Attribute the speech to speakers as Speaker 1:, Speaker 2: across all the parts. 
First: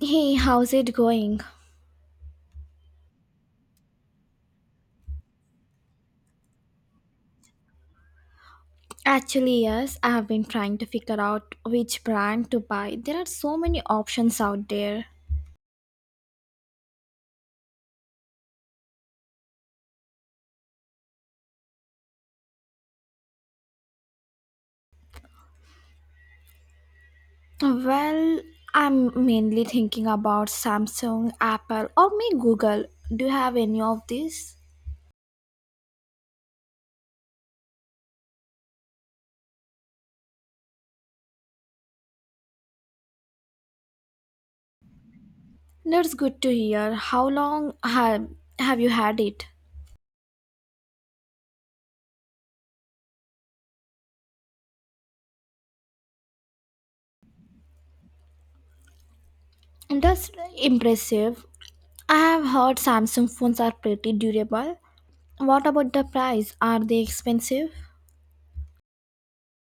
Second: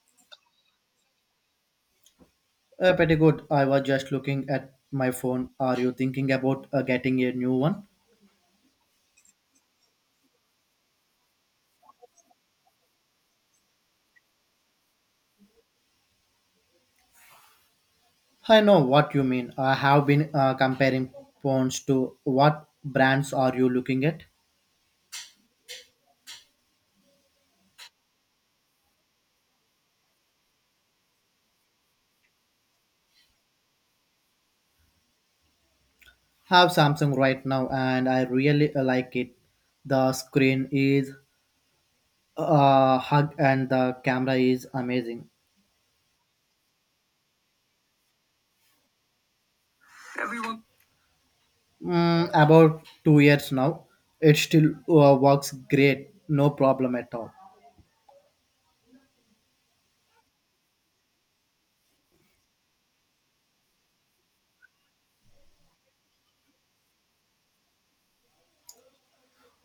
Speaker 1: Hey, how's it going?
Speaker 2: Pretty good. I was just looking at my phone. Are you thinking about getting a new one?
Speaker 1: Actually, yes, I have been trying to figure out which brand to buy. There are so many options out there.
Speaker 2: I know what you mean. I have been comparing phones to what brands are you looking at?
Speaker 1: Well, I'm mainly thinking about Samsung, Apple, or maybe Google. Do you have any of these?
Speaker 2: I Have Samsung right now, and I really like it. The screen is hug, and the camera is amazing.
Speaker 1: That's good to hear. Have you had it?
Speaker 2: About 2 years now, it still works great. No problem at all.
Speaker 1: That's impressive. I have heard Samsung phones are pretty durable. What about the price? Are they expensive?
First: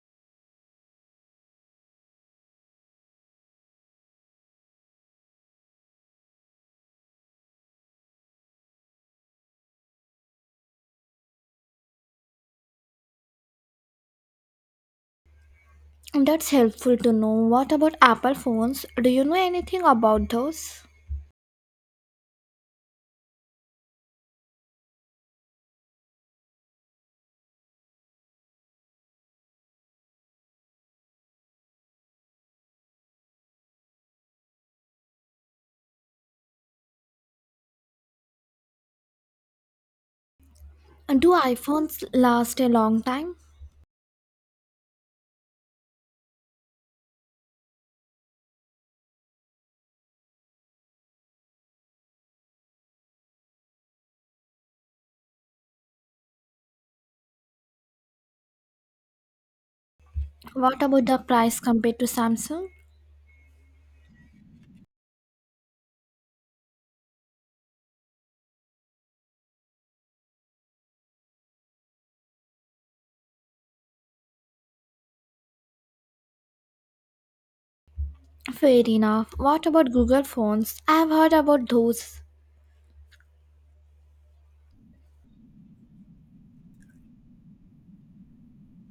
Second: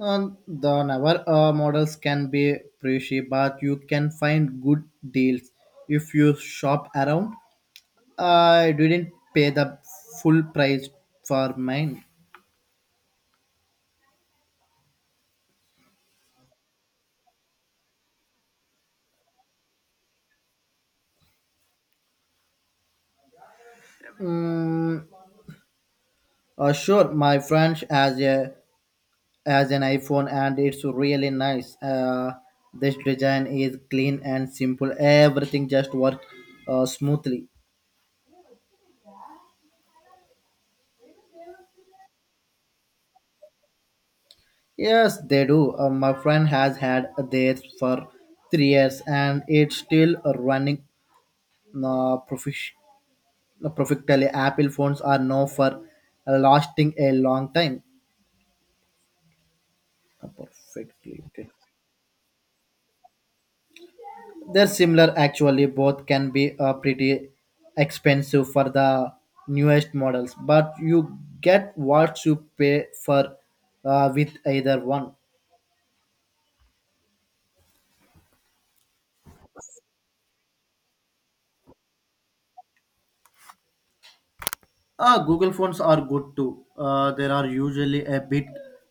Speaker 2: The newer models can be pricey, but you can find good deals if you shop around. I didn't pay the full price for mine.
Speaker 1: That's helpful to know. What about Apple phones? Do you know anything about those?
Speaker 2: Mm, sure, my friend has an iPhone and it's really nice. This design is clean and simple. Everything just works smoothly.
Speaker 1: And do iPhones last a long time?
Speaker 2: Yes, they do. My friend has had theirs for 3 years and it's still running uh, profish- perfectly. Apple phones are known for lasting a long time.
Speaker 1: What about the
Speaker 2: Perfectly. Okay.
Speaker 1: price compared to Samsung?
Speaker 2: They're similar actually. Both can be pretty expensive for the newest models, but you get what you pay for with either one.
Speaker 1: Fair enough. What about Google phones? I have heard about those.
Speaker 2: Google phones are good too. They are usually a bit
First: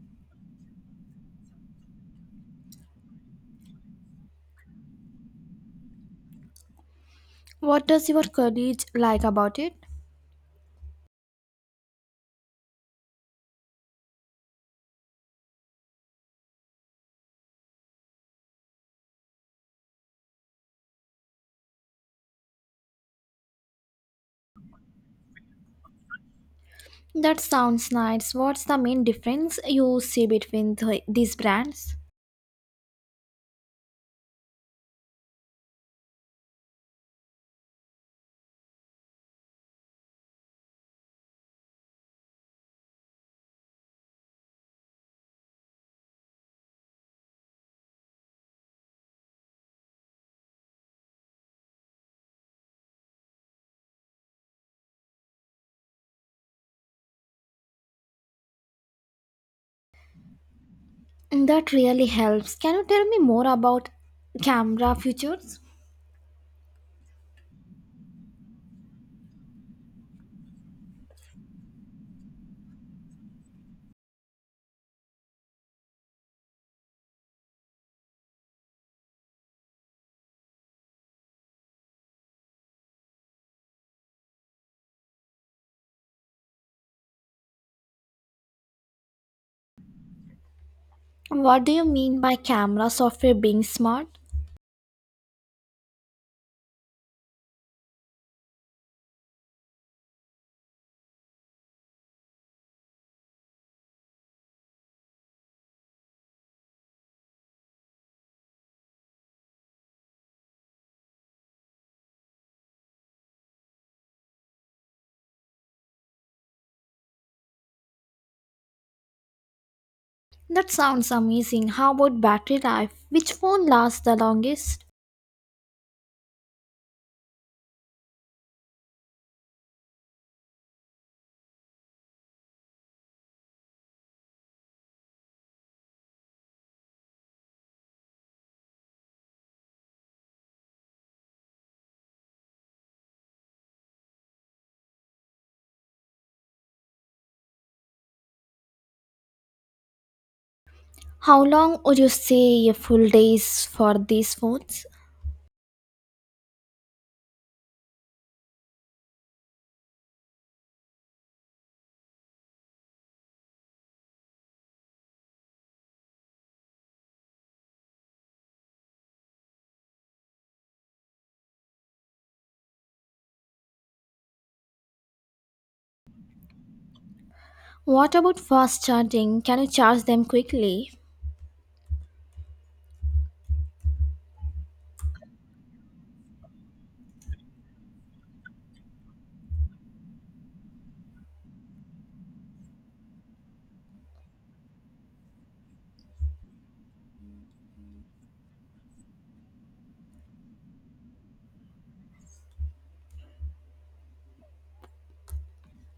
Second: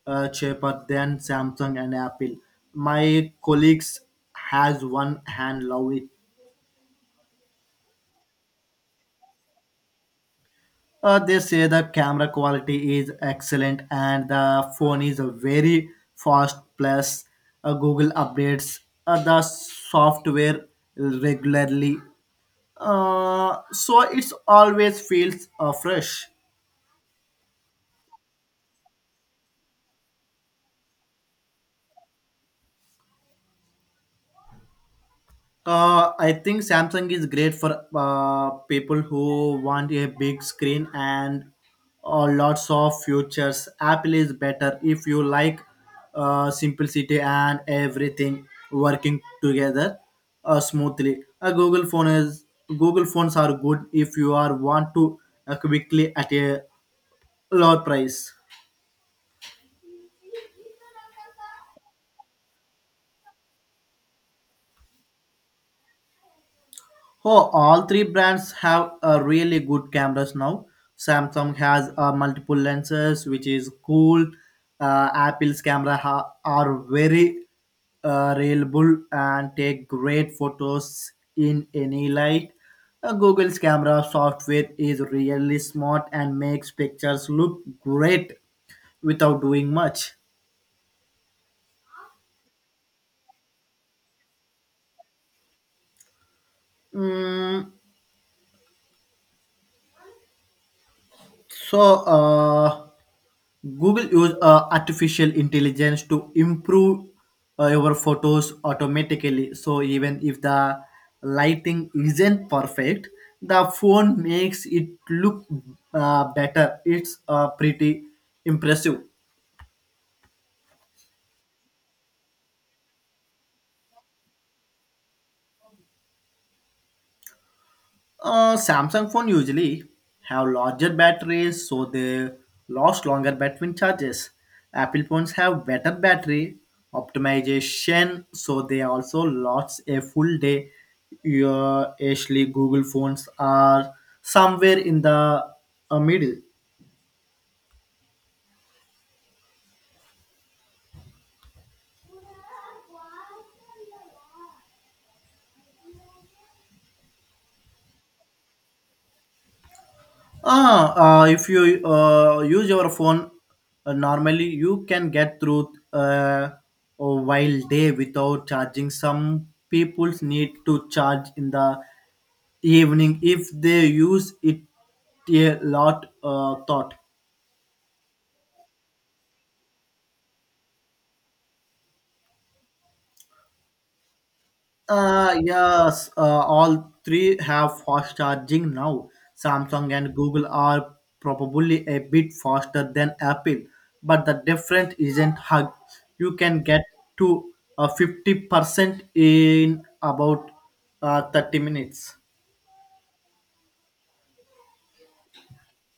Speaker 2: cheaper than Samsung and Apple. My colleagues has one hand love it.
Speaker 1: What does your colleague like about it?
Speaker 2: They say the camera quality is excellent and the phone is a very fast. Plus, Google updates the software regularly, so it's always feels fresh.
Speaker 1: That sounds nice. What's the main difference you see between these brands?
Speaker 2: I think Samsung is great for people who want a big screen and lots of features. Apple is better if you like simplicity and everything working together smoothly. A Google phone is Google phones are good if you are want to quickly at a lower price.
Speaker 1: That really helps. Can you tell me more about camera features?
Speaker 2: Oh, all three brands have really good cameras now. Samsung has multiple lenses, which is cool. Apple's camera are very reliable and take great photos in any light. Google's camera software is really smart and makes pictures look great without doing much.
Speaker 1: What do you mean by camera software being smart?
Speaker 2: Mm, So, uh, Google use artificial intelligence to improve your photos automatically. So even if the lighting isn't perfect, the phone makes it look better. It's pretty impressive.
Speaker 1: That sounds amazing. How about battery life? Which phone lasts the longest?
Speaker 2: Samsung phone usually have larger batteries, so they last longer between charges. Apple phones have better battery optimization, so they also last a full day. Your actually Google phones are somewhere in the middle.
Speaker 1: How long would you say a full day is for these phones?
Speaker 2: If you use your phone normally, you can get through a while day without charging. Some people need to charge in the evening if they use it a lot. Thought.
Speaker 1: What about fast charging? Can you charge them quickly?
Speaker 2: Yes, all three have fast charging now. Samsung and Google are probably a bit faster than Apple, but the difference isn't hug. You can get to 50% in about 30 minutes.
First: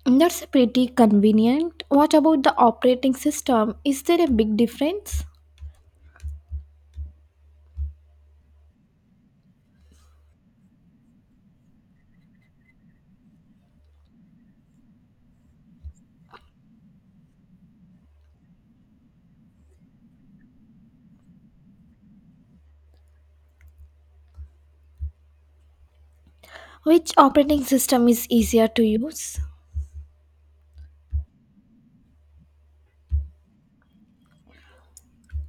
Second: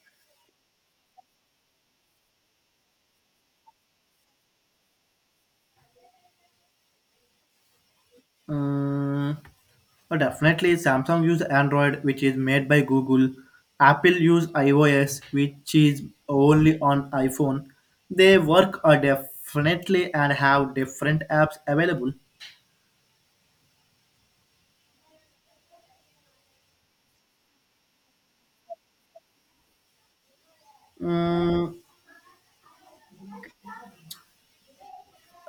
Speaker 1: That's pretty convenient. What about the operating system? Is there a big difference?
Speaker 2: Mm, well, definitely, Samsung use Android, which is made by Google. Apple use iOS, which is only on iPhone. They work definitely and have different apps available.
Speaker 1: Which operating system is easier to use?
Speaker 2: Mm,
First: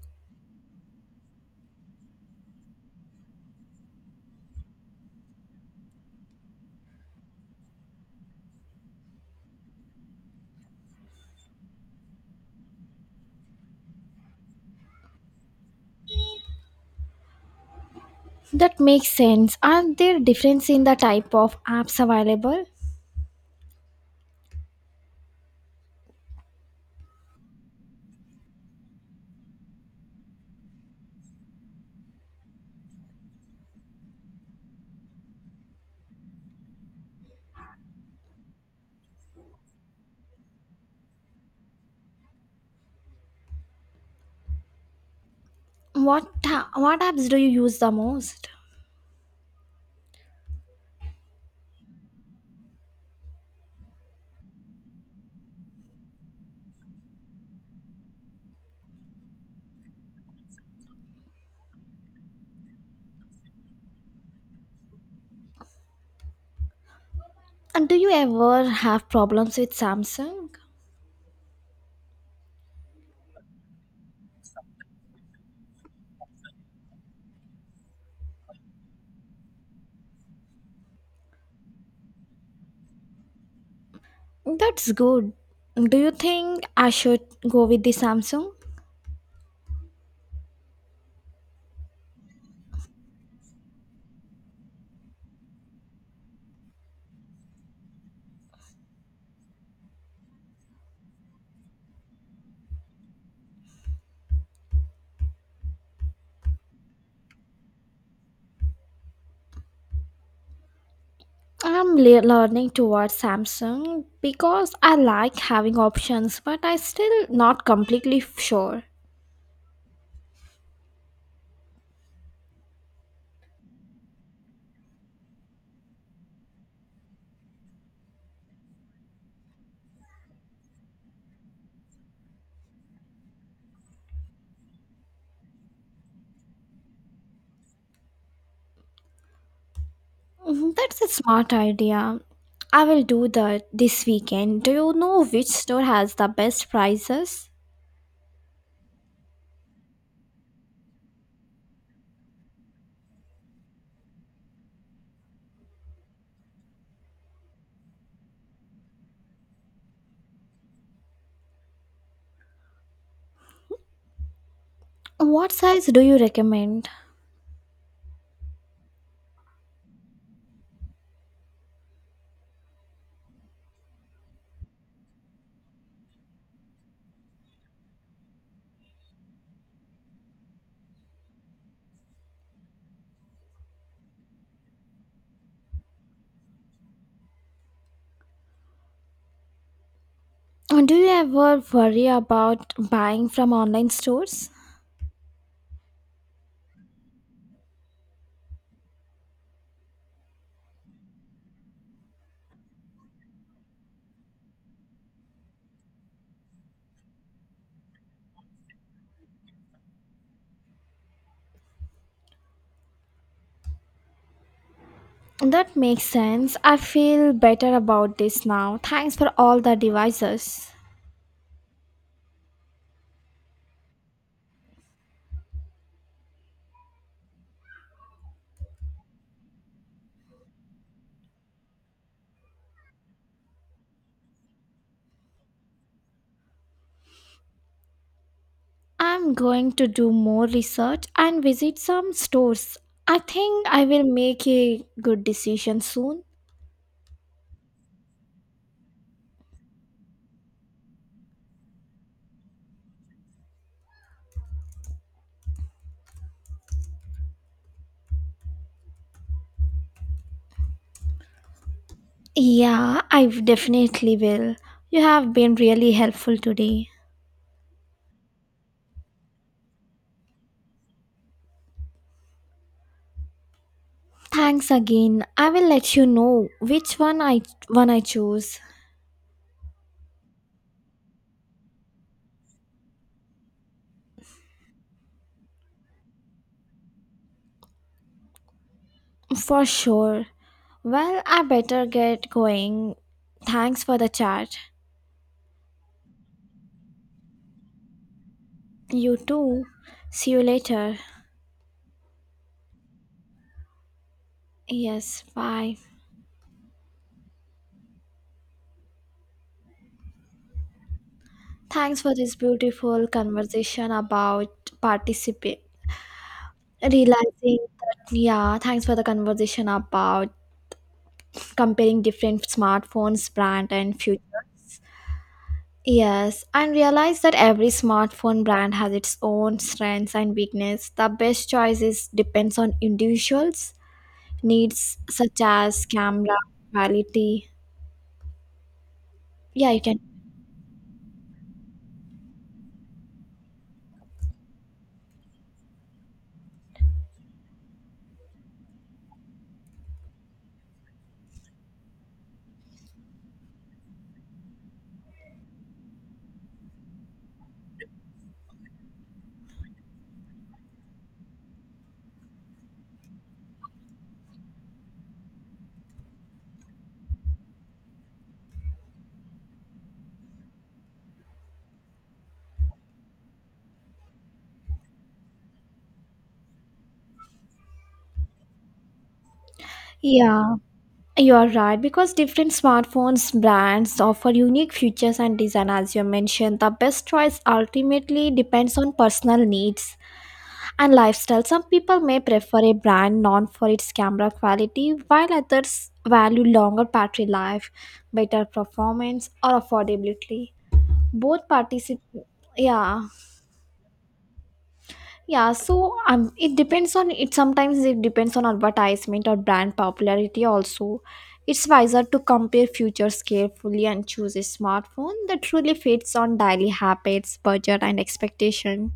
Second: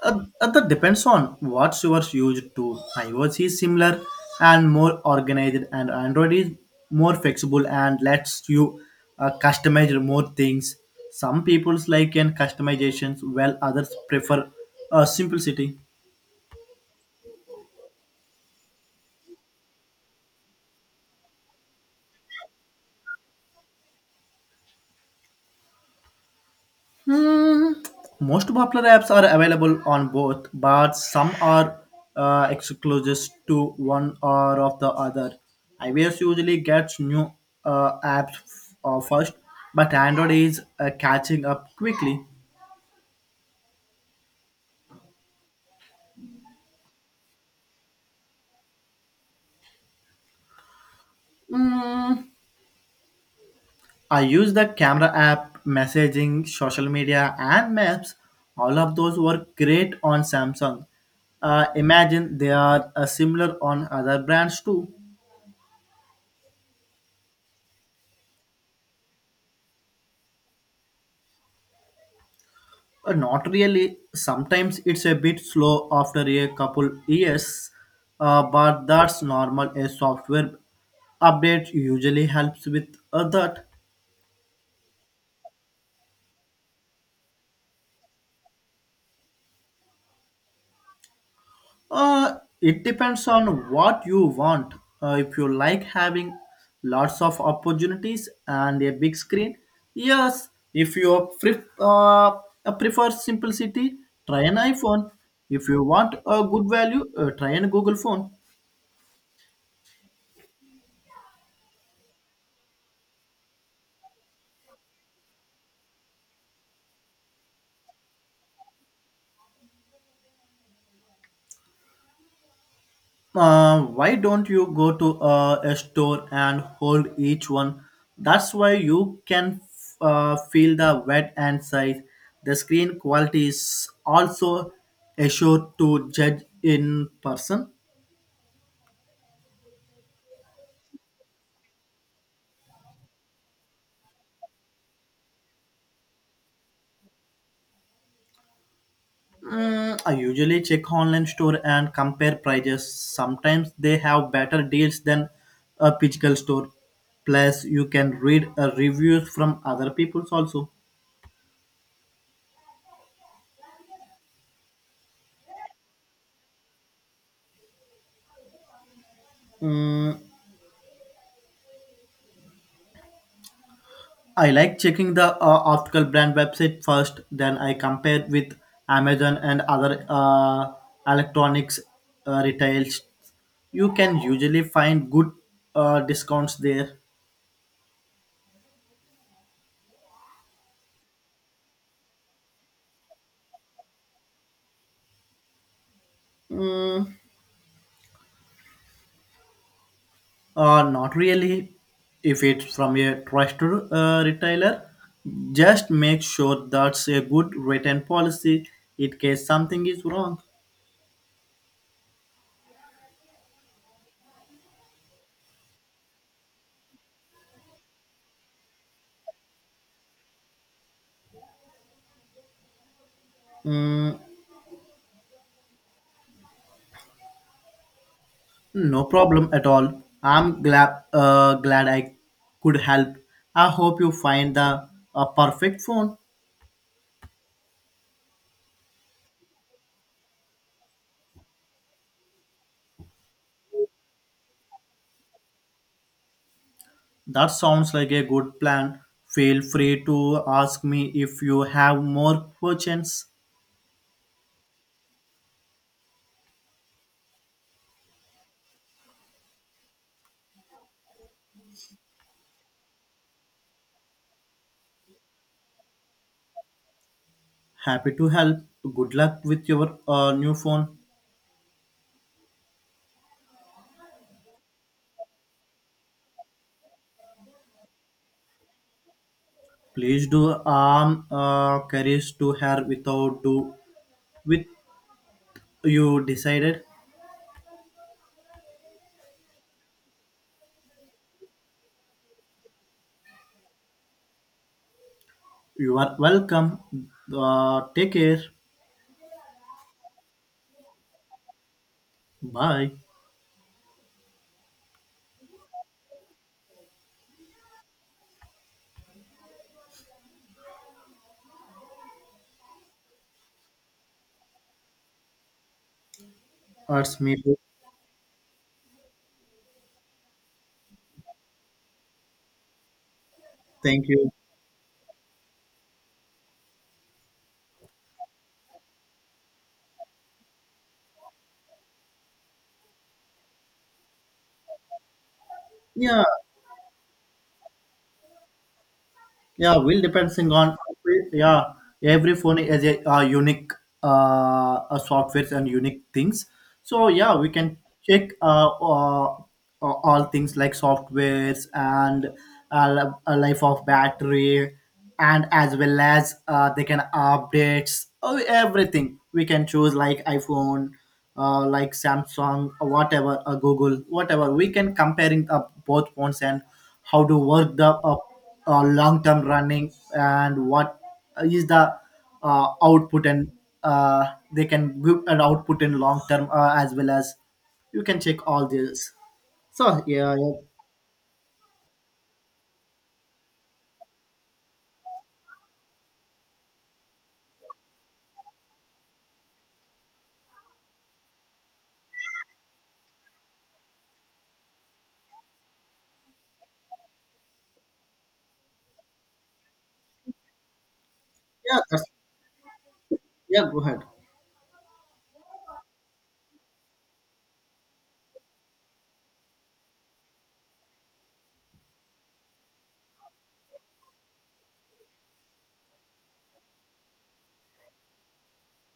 Speaker 2: That depends on what you are used to. iOS is similar and more organized, and Android is more flexible and lets you customize more things. Some people like in customizations, while others prefer simplicity.
Speaker 1: That makes sense. Are there difference in the type of apps available?
Speaker 2: Hmm, Most popular apps are available on both, but some are exclusive to one or of the other. iOS usually gets new apps first, but Android is catching up quickly.
Speaker 1: What apps do you use the most?
Speaker 2: Hmm, I use the camera app, messaging, social media, and maps. All of those work great on Samsung. Imagine they are similar on other brands too.
Speaker 1: And do you ever have problems with Samsung?
Speaker 2: Not really. Sometimes it's a bit slow after a couple years, but that's normal. A software update usually helps with that.
Speaker 1: That's good. Do you think I should go with the Samsung?
Speaker 2: It depends on what you want. If you like having lots of opportunities and a big screen, yes. If you prefer simplicity, try an iPhone. If you want a good value, try an Google phone.
Speaker 1: I'm learning towards Samsung because I like having options, but I still not completely sure.
Speaker 2: Why don't you go to a store and hold each one? That's why you can feel the weight and size. The screen quality is also assured to judge in person.
Speaker 1: Mhm, that's a smart idea. I will do that this weekend. Do you know which store has the best prices?
Speaker 2: I usually check online store and compare prices. Sometimes they have better deals than a physical store. Plus, you can read reviews from other people's also.
Speaker 1: What size do you recommend?
Speaker 2: Mm, I like checking the article brand website first, then I compare with Amazon and other electronics retails. You can usually find good discounts there.
Speaker 1: And do you ever worry about buying from online stores?
Speaker 2: Not really if it's from a trusted retailer. Just make sure that's a good written policy in case something is wrong.
Speaker 1: That makes sense. I feel better about this now. Thanks for all the devices.
Speaker 2: Mm, No problem at all. I'm glad Glad I could help. I hope you find the perfect phone.
Speaker 1: I'm going to do more research and visit some stores. I think I will make a good decision soon.
Speaker 2: That sounds like a good plan. Feel free to ask me if you have more questions.
Speaker 1: Yeah, I definitely will. You have been really helpful today.
Speaker 2: Happy to help. Good luck with your new phone.
Speaker 1: Thanks again. I will let you know which one I choose
Speaker 2: Please do arm carries to her without do with you decided.
Speaker 1: for sure. Well, I better get going. Thanks for the chat.
Speaker 2: You are welcome. Take care.
Speaker 1: You too. See you later.
Speaker 2: Bye.
Speaker 1: Yes, bye. Thanks for this beautiful conversation about participate.
Speaker 2: That's me. Too.
Speaker 1: Realizing that, yeah, thanks for the conversation about comparing different smartphones, brand, and
Speaker 2: Thank
Speaker 1: future.
Speaker 2: you.
Speaker 1: Yes, and realize that every smartphone brand has its own strengths and weakness. The best choices depends on individuals' needs such as
Speaker 2: Yeah.
Speaker 1: camera, quality. Yeah,
Speaker 2: Yeah,
Speaker 1: you can.
Speaker 2: will depending on yeah every phone is a, unique uh, softwares and unique things. So yeah, we can check all things like softwares and life of battery and as well as they can updates oh, everything we can choose like iphone like samsung or whatever or google whatever we can comparing up both phones and how to work the long term running and what is the output and uh, they can give an output in long term as well as you can check all this so yeah yeah
Speaker 1: Yeah. You are right because different smartphones brands offer unique features and design as you mentioned. The best choice ultimately depends on personal needs and lifestyle. Some people may prefer a brand known for its camera quality while others value longer battery life, better performance or affordability. Both
Speaker 2: yeah,
Speaker 1: participate yeah
Speaker 2: yeah go ahead.
Speaker 1: yeah, so it depends on it. Sometimes it depends on advertisement or brand popularity. Also, it's wiser to compare features carefully and choose a smartphone that truly fits on daily habits, budget, and expectation.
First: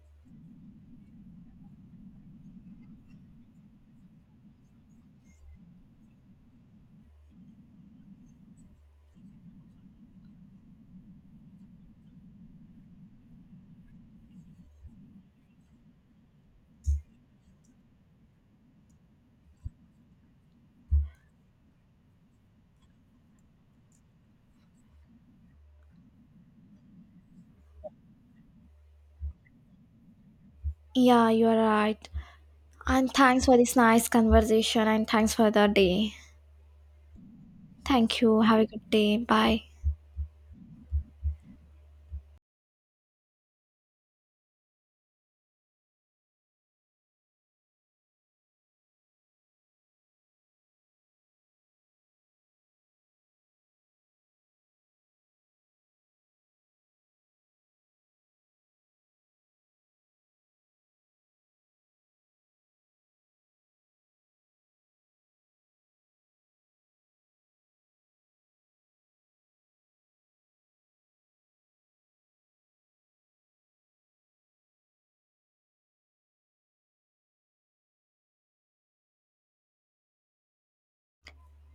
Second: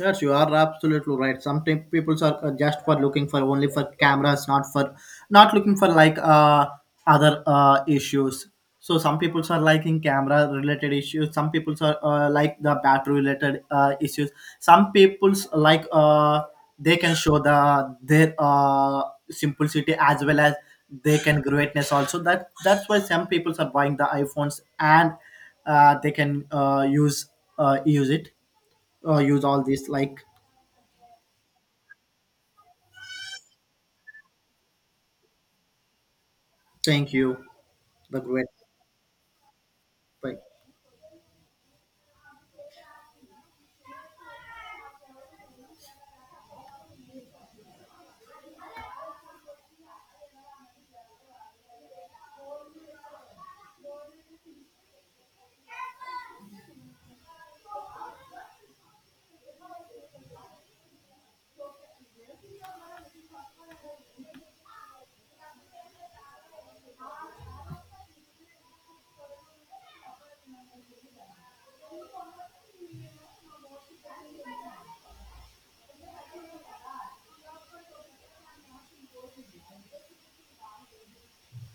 Speaker 2: Yes, you are absolutely right. Sometimes people are just for looking for only for cameras, not looking for like other issues. So some people are liking camera related issues. Some people are like the battery related issues. Some people's like they can show the their simplicity as well as they can greatness also. That's why some people are buying the iPhones and they can use use it use all this like
Speaker 1: Yeah, you are right. And thanks for this nice conversation. And thanks for the day.
Speaker 2: thank you
Speaker 1: Thank
Speaker 2: the
Speaker 1: you.
Speaker 2: great
Speaker 1: Have a good day. Bye.
Speaker 2: bye